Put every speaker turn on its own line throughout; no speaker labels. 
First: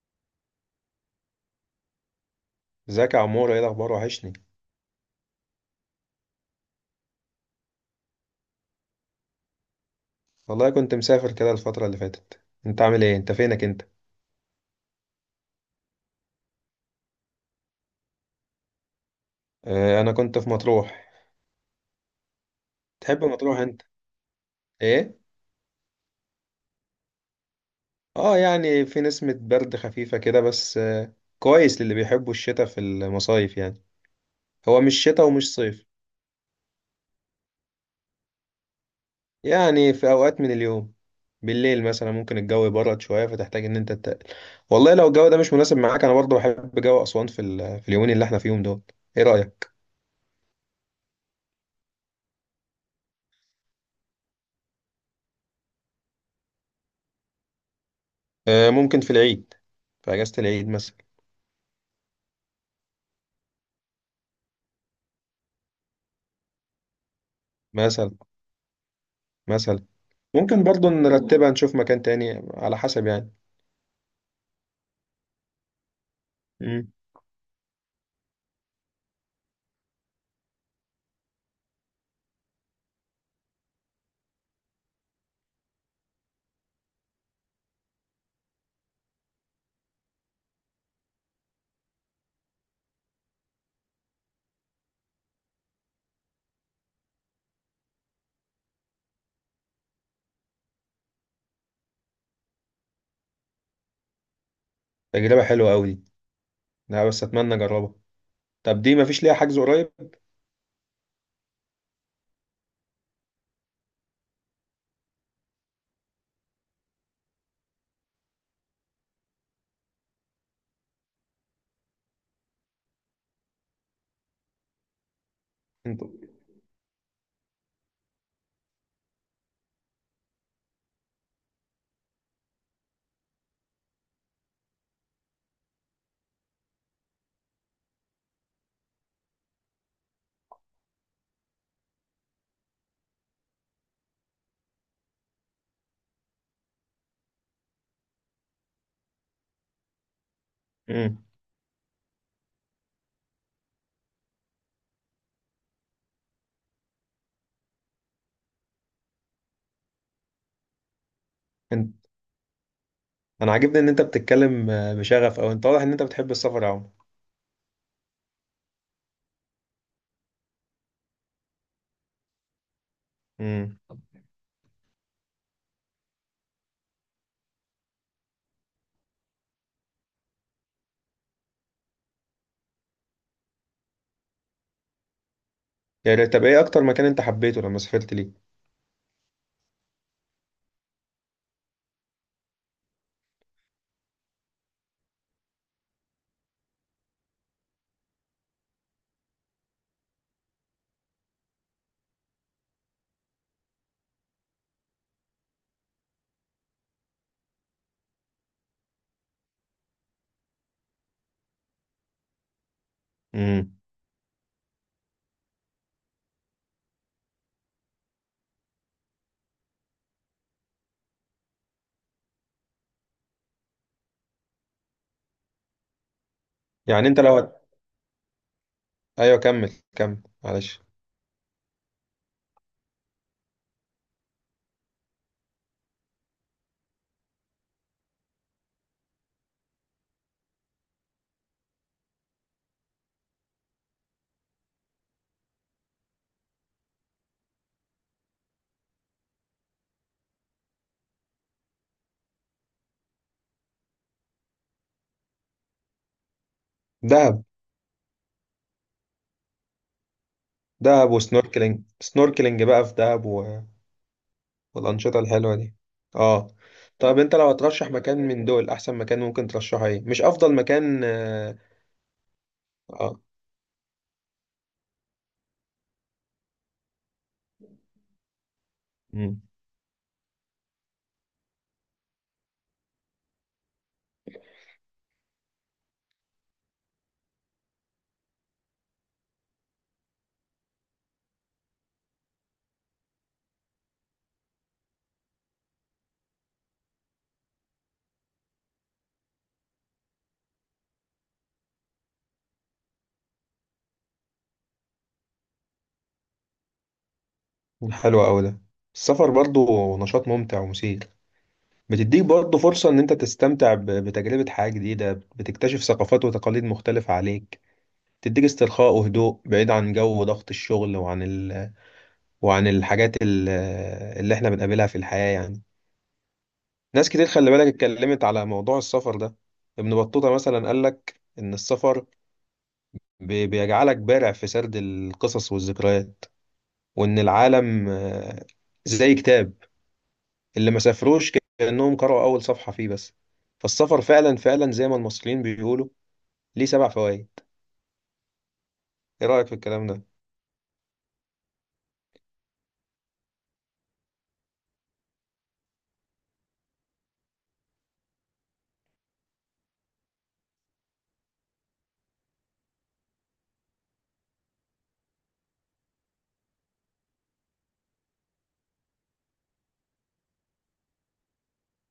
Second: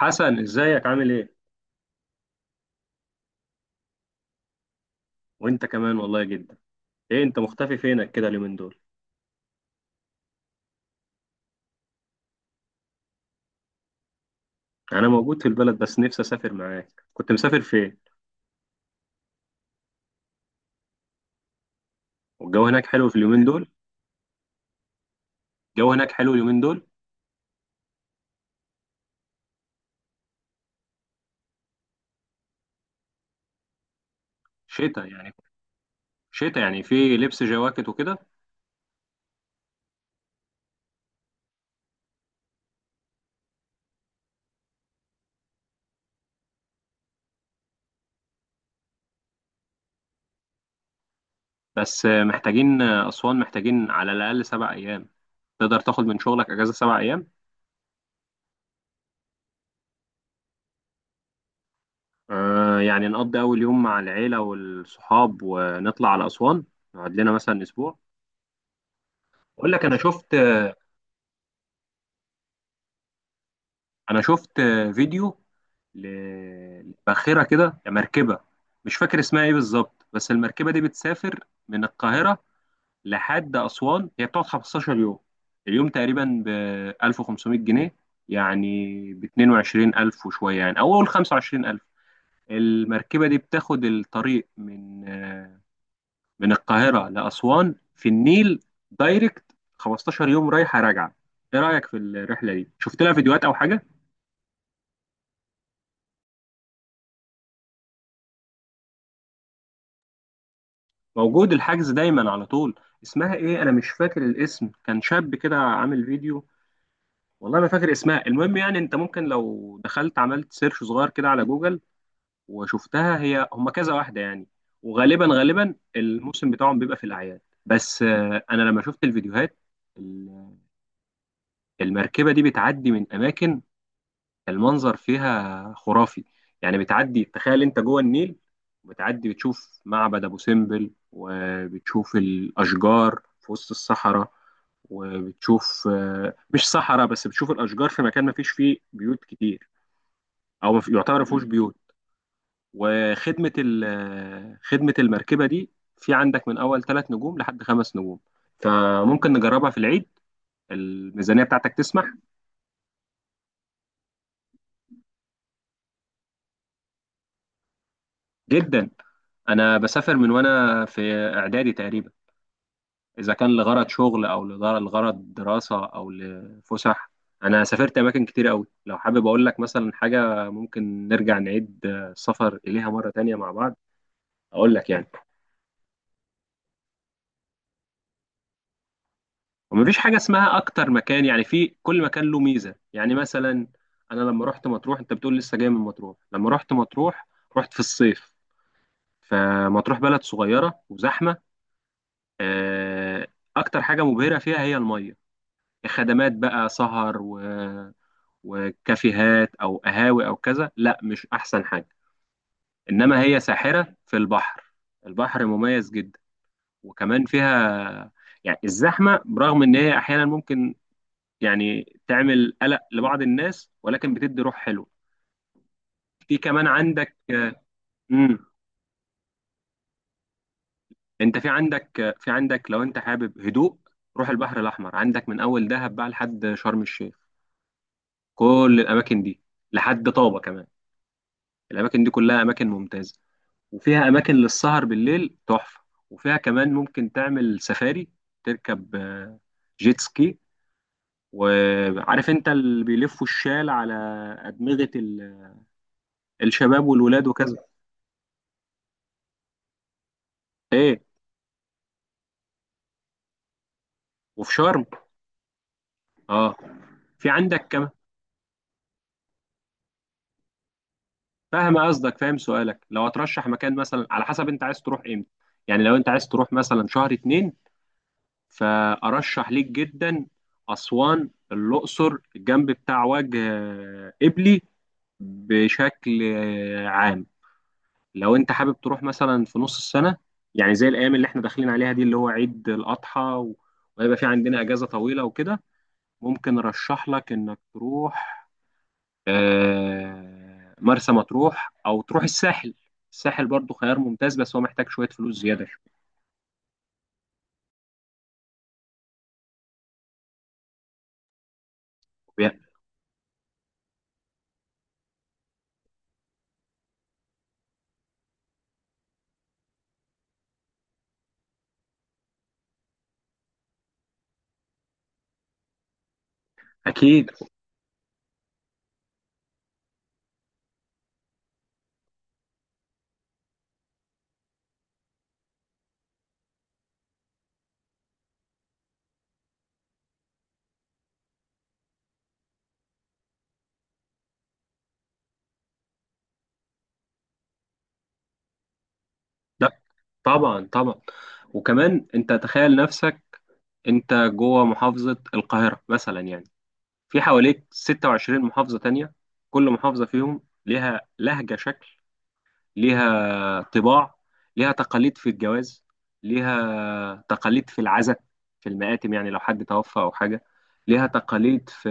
حسن، ازيك؟ عامل ايه؟
ازيك يا عمور؟ ايه الاخبار؟ وحشني.
وانت كمان، والله جدا. ايه انت مختفي؟ فينك كده اليومين دول؟
والله كنت مسافر كده الفتره اللي فاتت. انت عامل ايه؟ انت فينك انت؟
يعني انا موجود في البلد بس نفسي اسافر معاك. كنت مسافر فين؟
اه، انا كنت في مطروح.
والجو هناك حلو في
تحب
اليومين
مطروح
دول؟
انت؟ ايه؟
الجو هناك حلو اليومين دول؟
اه، يعني في نسمه برد خفيفه كده بس كويس للي بيحبوا الشتاء في المصايف يعني. هو مش
شتاء
شتاء
يعني؟
ومش صيف.
شتاء يعني في لبس جواكت وكده؟
يعني في اوقات من اليوم، بالليل مثلا ممكن الجو يبرد شويه فتحتاج ان انت تتقل. والله لو الجو ده مش مناسب معاك، انا برضه بحب جو اسوان في اليومين اللي احنا فيهم دول. ايه رايك؟
بس محتاجين اسوان، محتاجين على الاقل سبع ايام. تقدر تاخد من شغلك اجازة سبع ايام؟
اه، ممكن في العيد، في اجازه العيد مثلا.
آه، يعني نقضي اول يوم مع العيلة والصحاب ونطلع على اسوان، نقعد لنا مثلا اسبوع.
مثلا
اقول
مثلا
لك انا شفت
ممكن برضو نرتبها، نشوف مكان تاني على حسب يعني.
انا شفت فيديو
امم.
لباخرة كده، مركبة. مش فاكر اسمها ايه بالظبط، بس المركبة دي بتسافر من القاهرة لحد أسوان. هي بتقعد 15 يوم، اليوم تقريبا ب 1500 جنيه، يعني ب 22000 وشوية، يعني أو أول 25000. المركبة دي بتاخد الطريق من القاهرة لأسوان في النيل، دايركت 15 يوم رايحة راجعة. ايه رأيك في الرحلة دي؟ شفت لها فيديوهات أو حاجة؟
تجربة حلوة أوي دي. لا، بس أتمنى أجربها. طب دي مفيش ليها حجز قريب؟
موجود، الحجز دايما على طول. اسمها ايه، انا مش فاكر الاسم. كان شاب كده عامل فيديو، والله ما فاكر اسمها. المهم يعني انت ممكن لو دخلت عملت سيرش صغير كده على جوجل وشفتها. هي هما كذا واحدة يعني، وغالبا غالبا
انت.
الموسم بتاعهم بيبقى في الاعياد. بس انا لما شفت الفيديوهات، ال- المركبة دي بتعدي من اماكن، المنظر فيها خرافي. يعني بتعدي، تخيل انت جوه النيل، بتعدي بتشوف معبد ابو سمبل وبتشوف الاشجار في وسط الصحراء، وبتشوف مش صحراء، بس بتشوف الاشجار في مكان ما فيش فيه بيوت كتير، او ما في- يعتبر
امم.
ما فيهوش بيوت. وخدمه ال- آه، خدمه المركبه دي، في عندك من اول ثلاث نجوم لحد خمس نجوم، فممكن نجربها في العيد. الميزانيه بتاعتك
انت
تسمح؟
أنا عاجبني إن أنت بتتكلم بشغف، أو أنت واضح إن أنت بتحب السفر يا عمر.
جدا، انا بسافر من وانا في اعدادي تقريبا، إذا كان
امم.
لغرض شغل أو لغرض دراسة أو لفسح. أنا سافرت أماكن كتير أوي، لو حابب أقول لك مثلا حاجة ممكن نرجع نعيد السفر إليها مرة تانية مع بعض أقول لك يعني.
يعني طب إيه أكتر مكان أنت حبيته لما سافرت ليه؟
ومفيش حاجة اسمها أكتر مكان، يعني في كل مكان له ميزة. يعني مثلا، أنا لما رحت مطروح، أنت بتقول لسه جاي من مطروح، لما رحت مطروح رحت في الصيف. فمطروح بلد صغيرة وزحمة. آه، أكتر حاجة مبهرة فيها هي المية. خدمات بقى سهر وكافيهات او قهاوي او كذا، لا، مش احسن حاجه، انما هي
امم.
ساحره في البحر. البحر مميز جدا، وكمان فيها، يعني الزحمه برغم ان هي احيانا ممكن يعني تعمل قلق لبعض الناس، ولكن بتدي روح حلوه. في كمان
يعني
عندك.
أنت لو هت...
امم.
أيوه، كمل كمل، معلش.
انت في عندك لو انت حابب هدوء، روح البحر الاحمر. عندك من اول دهب بقى لحد شرم الشيخ، كل الاماكن دي، لحد طابه كمان. الاماكن دي كلها اماكن ممتازه، وفيها اماكن للسهر بالليل تحفه، وفيها كمان ممكن تعمل سفاري، تركب جيت سكي، وعارف انت اللي بيلفوا الشال على ادمغه الشباب والولاد
دهب.
وكذا. ايه؟
دهب وسنوركلينج بقى في دهب.
وفي شرم.
والأنشطة الحلوة دي. اه.
اه،
طب
في
انت لو
عندك كمان.
هترشح مكان من دول، احسن مكان ممكن ترشحه ايه؟ مش افضل مكان، اه.
فاهم قصدك، فاهم سؤالك. لو
آه.
هترشح مكان مثلا، على حسب انت عايز تروح امتى. يعني لو انت عايز تروح مثلا شهر اتنين،
مم.
فارشح ليك جدا اسوان، الاقصر، الجنب بتاع وجه قبلي بشكل عام. لو انت حابب تروح مثلا في نص السنة، يعني زي الأيام اللي احنا داخلين عليها دي اللي هو عيد الأضحى وهيبقى في عندنا أجازة طويلة وكده، ممكن أرشح لك إنك تروح مرسى مطروح أو تروح الساحل. الساحل برضو خيار ممتاز، بس هو محتاج شوية فلوس زيادة.
حلو قوي ده. السفر برضو نشاط ممتع ومثير، بتديك برضو
شوية.
فرصة ان انت تستمتع بتجربة حياة جديدة، بتكتشف ثقافات وتقاليد مختلفة عليك. تديك استرخاء وهدوء بعيد عن جو ضغط الشغل، وعن وعن الحاجات اللي احنا بنقابلها في الحياة يعني. ناس كتير،
أكيد.
خلي بالك، اتكلمت على موضوع السفر ده. ابن بطوطة مثلا قال لك ان السفر بيجعلك بارع في سرد القصص والذكريات. وإن العالم زي كتاب، اللي ما سافروش كأنهم قرأوا أول صفحة فيه بس. فالسفر فعلا فعلا زي ما المصريين بيقولوا، ليه سبع فوائد. إيه رأيك في
لا،
الكلام ده؟
طبعا طبعا، وكمان أنت تخيل نفسك. أنت جوه محافظة القاهرة مثلا، يعني في حواليك 26 محافظة تانية، كل محافظة فيهم ليها لهجة، شكل، ليها طباع، ليها تقاليد في الجواز، ليها تقاليد في العزاء، في المآتم، يعني لو حد توفى أو حاجة، ليها تقاليد في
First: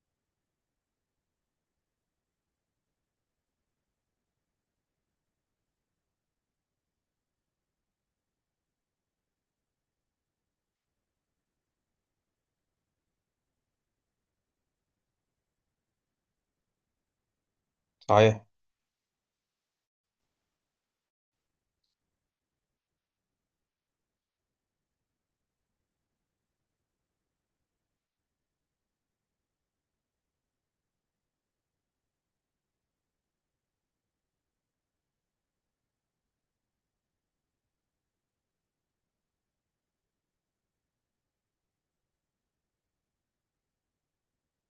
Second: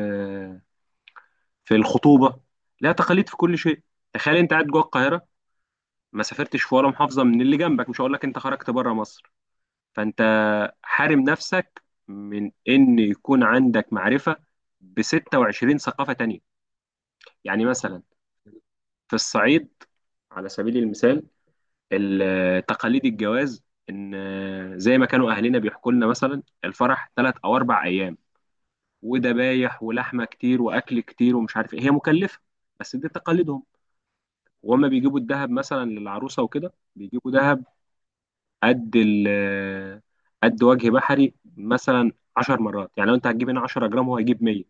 في الخطوبة، ليها تقاليد في كل شيء. تخيل أنت قاعد جوه القاهرة، ما سافرتش في ولا محافظة من اللي جنبك، مش هقول لك أنت خرجت بره مصر، فأنت حارم نفسك من إن يكون عندك معرفة ب 26 ثقافة تانية. يعني مثلا،
صحيح.
في الصعيد على سبيل المثال، تقاليد الجواز ان زي ما كانوا اهلنا بيحكوا لنا، مثلا الفرح ثلاث او اربع ايام، وذبايح ولحمه كتير واكل كتير ومش عارف ايه، هي مكلفه، بس دي تقاليدهم. وهما بيجيبوا الذهب مثلا للعروسه وكده، بيجيبوا ذهب قد ال قد وجه بحري مثلا 10 مرات. يعني لو انت هتجيب هنا 10 جرام هو هيجيب 100،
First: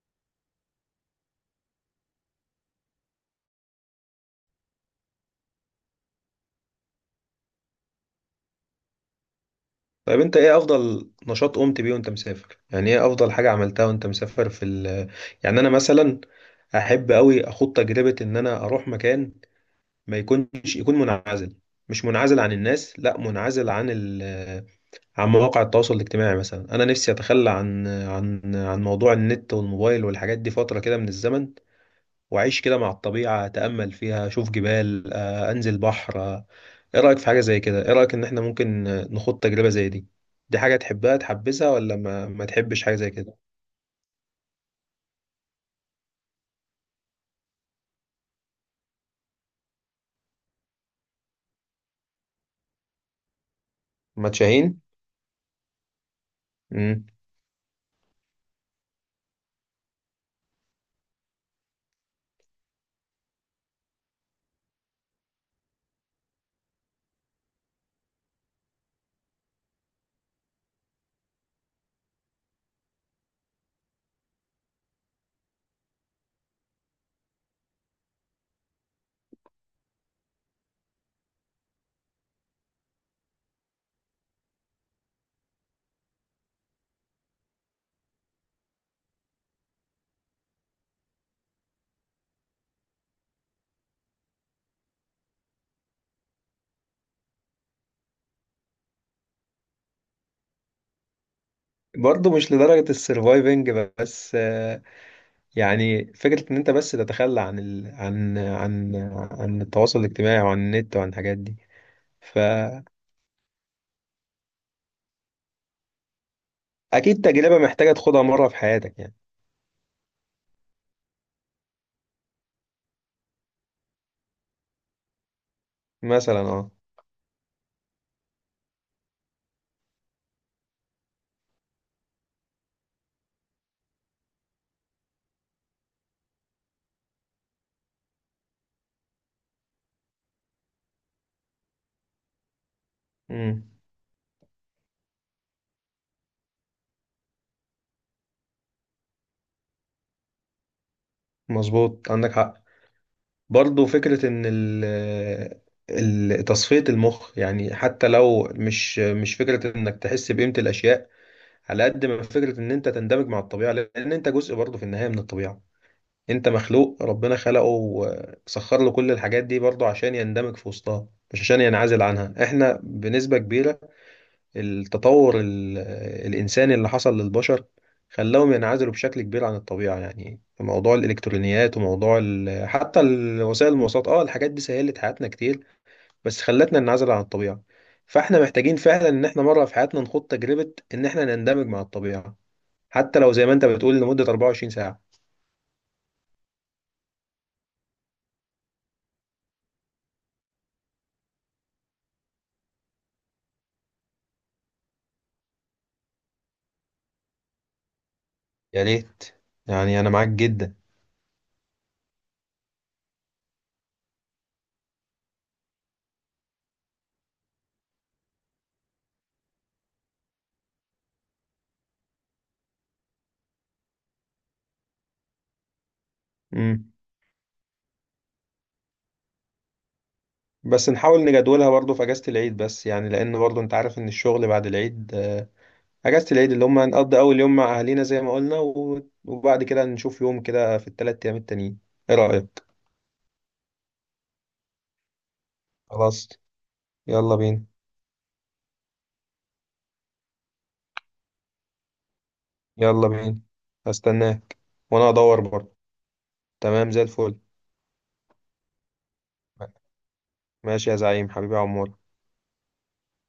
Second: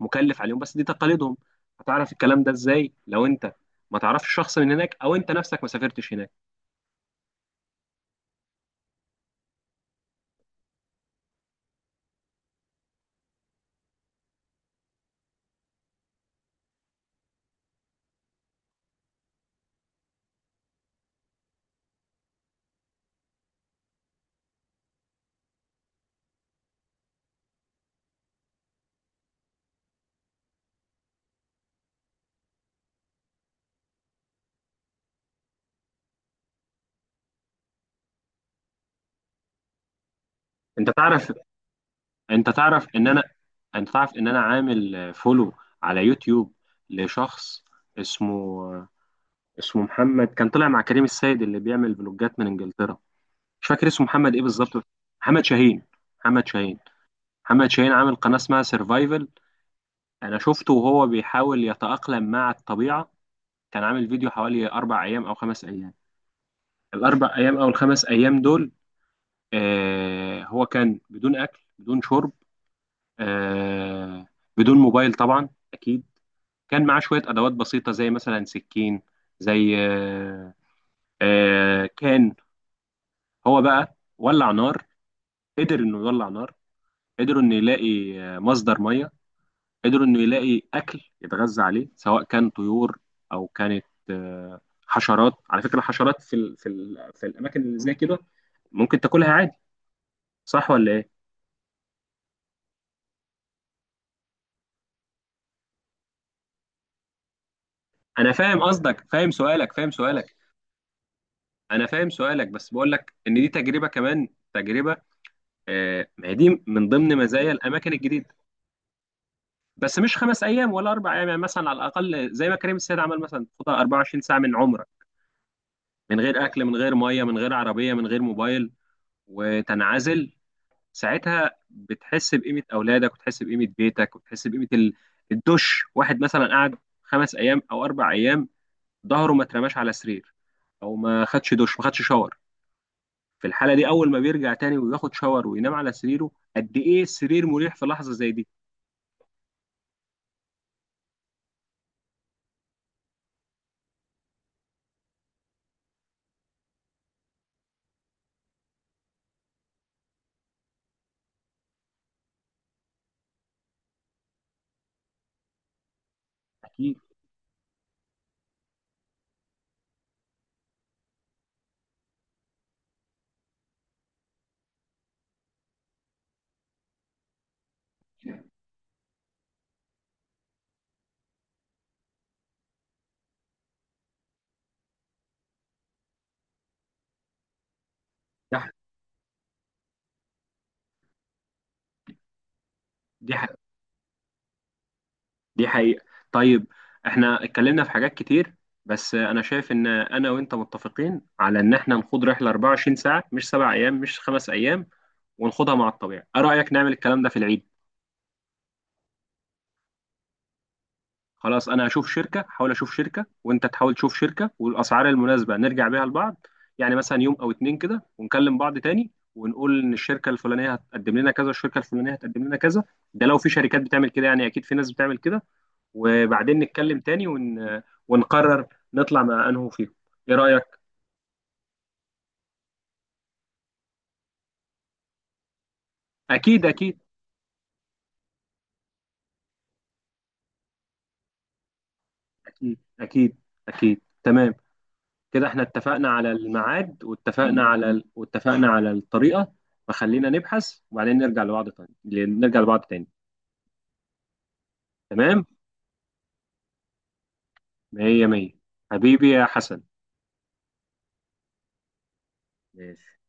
مكلف عليهم، بس دي تقاليدهم. هتعرف الكلام ده ازاي لو انت ما تعرفش شخص من هناك او انت نفسك ما سافرتش هناك؟
طيب أنت إيه أفضل نشاط قمت بيه وأنت مسافر؟ يعني إيه أفضل حاجة عملتها وأنت مسافر في ال يعني أنا مثلا. أحب أوي أخوض تجربة إن أنا أروح مكان ما يكونش يكون منعزل. مش منعزل عن الناس، لا منعزل عن مواقع التواصل الاجتماعي. مثلا انا نفسي اتخلى عن موضوع النت والموبايل والحاجات دي فتره كده من الزمن. واعيش كده مع الطبيعه، اتامل فيها، اشوف جبال، انزل بحر. ايه رايك في حاجه زي كده؟ ايه رايك ان احنا ممكن نخوض تجربه زي دي؟ دي حاجه
انت تعرف
تحبذها، ولا ما
انت
تحبش
تعرف
حاجه
ان
زي
انا
كده؟
انت تعرف ان انا عامل فولو على يوتيوب لشخص اسمه اسمه محمد، كان طلع مع كريم السيد اللي بيعمل فلوجات من انجلترا. مش فاكر اسمه
ما
محمد ايه
تشاهين؟
بالظبط. محمد شاهين. محمد شاهين
امم.
محمد شاهين عامل قناة اسمها سيرفايفل. انا شفته وهو بيحاول يتأقلم مع الطبيعة، كان عامل فيديو حوالي اربع ايام او خمس ايام. الاربع ايام او الخمس ايام دول هو كان بدون اكل، بدون شرب، آه بدون موبايل طبعا، اكيد. كان معاه شويه ادوات بسيطه، زي مثلا سكين، زي آه آه كان هو بقى ولع نار، قدر انه يولع نار، قدروا انه يلاقي مصدر ميه، قدروا انه يلاقي اكل يتغذى عليه، سواء كان طيور او كانت آه حشرات. على فكره الحشرات في الاماكن اللي زي كده ممكن تاكلها عادي، صح ولا ايه؟
برضه مش لدرجه السرفايفنج، بس يعني فكره ان انت بس تتخلى عن ال...
انا
عن
فاهم
عن
قصدك، فاهم
عن
سؤالك فاهم
التواصل
سؤالك
الاجتماعي وعن النت وعن الحاجات دي.
انا فاهم
ف
سؤالك بس بقول لك ان دي تجربه كمان، تجربه، ما هي دي من ضمن
اكيد
مزايا
تجربه محتاجه
الاماكن
تاخدها
الجديده.
مره في حياتك يعني.
بس مش خمس ايام ولا اربع ايام، يعني مثلا على الاقل زي ما كريم السيد عمل، مثلا تاخدها 24 ساعه من عمرك، من
مثلا،
غير اكل،
اه.
من غير ميه، من غير عربيه، من غير موبايل، وتنعزل. ساعتها بتحس بقيمه اولادك وتحس بقيمه بيتك وتحس بقيمه الدش. واحد مثلا قعد خمس ايام او اربع ايام، ظهره ما اترماش على سرير، او ما خدش دش، ما خدش شاور. في
امم.
الحاله دي، اول ما بيرجع تاني وياخد شاور وينام على سريره، قد ايه السرير مريح في لحظه زي دي!
مظبوط، عندك حق. برضو فكره ان تصفيه المخ، يعني حتى لو مش فكره انك تحس بقيمه الاشياء، على قد ما فكره ان انت تندمج مع الطبيعه، لان انت جزء برضو في النهايه من الطبيعه. انت
أكيد.
مخلوق ربنا خلقه وسخر له كل الحاجات دي برضو عشان يندمج في وسطها، مش عشان ينعزل عنها. احنا بنسبه كبيره التطور الإنساني اللي حصل للبشر خلاهم ينعزلوا بشكل كبير عن الطبيعة. يعني في موضوع الإلكترونيات، وموضوع وسائل المواصلات، اه الحاجات دي سهلت حياتنا كتير، بس خلتنا ننعزل عن الطبيعة. فاحنا
دي ح-
محتاجين فعلا ان احنا مرة في حياتنا نخوض تجربة ان احنا نندمج مع الطبيعة، حتى لو
دي
زي
ح-
ما انت بتقول لمدة 24 ساعة.
دي حقيقة. طيب، احنا اتكلمنا في حاجات كتير، بس انا شايف ان انا وانت متفقين على ان احنا نخوض رحلة 24 ساعة، مش سبع ايام، مش خمس ايام، ونخوضها مع الطبيعة. ايه رأيك نعمل الكلام ده في العيد؟
يا ريت، يعني انا معاك جدا.
خلاص، انا هشوف شركة، حاول اشوف شركة، وانت تحاول تشوف شركة، والاسعار المناسبة نرجع بيها لبعض. يعني مثلا يوم او اتنين كده، ونكلم بعض تاني ونقول ان الشركة الفلانية هتقدم لنا كذا، الشركة الفلانية هتقدم لنا كذا. ده لو في شركات بتعمل كده، يعني اكيد في ناس بتعمل كده، وبعدين
مم.
نتكلم تاني ون... ونقرر نطلع مع انه فيهم. ايه رأيك؟
بس نحاول نجدولها برضه في اجازة العيد، بس يعني لان برضه انت عارف ان الشغل بعد العيد. اجازة العيد اللي
اكيد،
هم
اكيد،
هنقضي اول يوم مع اهالينا زي ما قلنا، وبعد كده نشوف يوم كده في الثلاث ايام التانيين. ايه رأيك؟
اكيد، اكيد، اكيد، تمام. كده احنا اتفقنا
خلاص.
على الميعاد،
يلا
واتفقنا
بينا.
على ال... واتفقنا على الطريقة، فخلينا نبحث وبعدين نرجع لبعض تاني، نرجع لبعض تاني.
يلا بينا. هستناك، وانا ادور
تمام،
برضه. تمام زي الفل.
مية مية. حبيبي يا حسن.
ماشي يا زعيم، حبيبي يا عمور.
ماشي.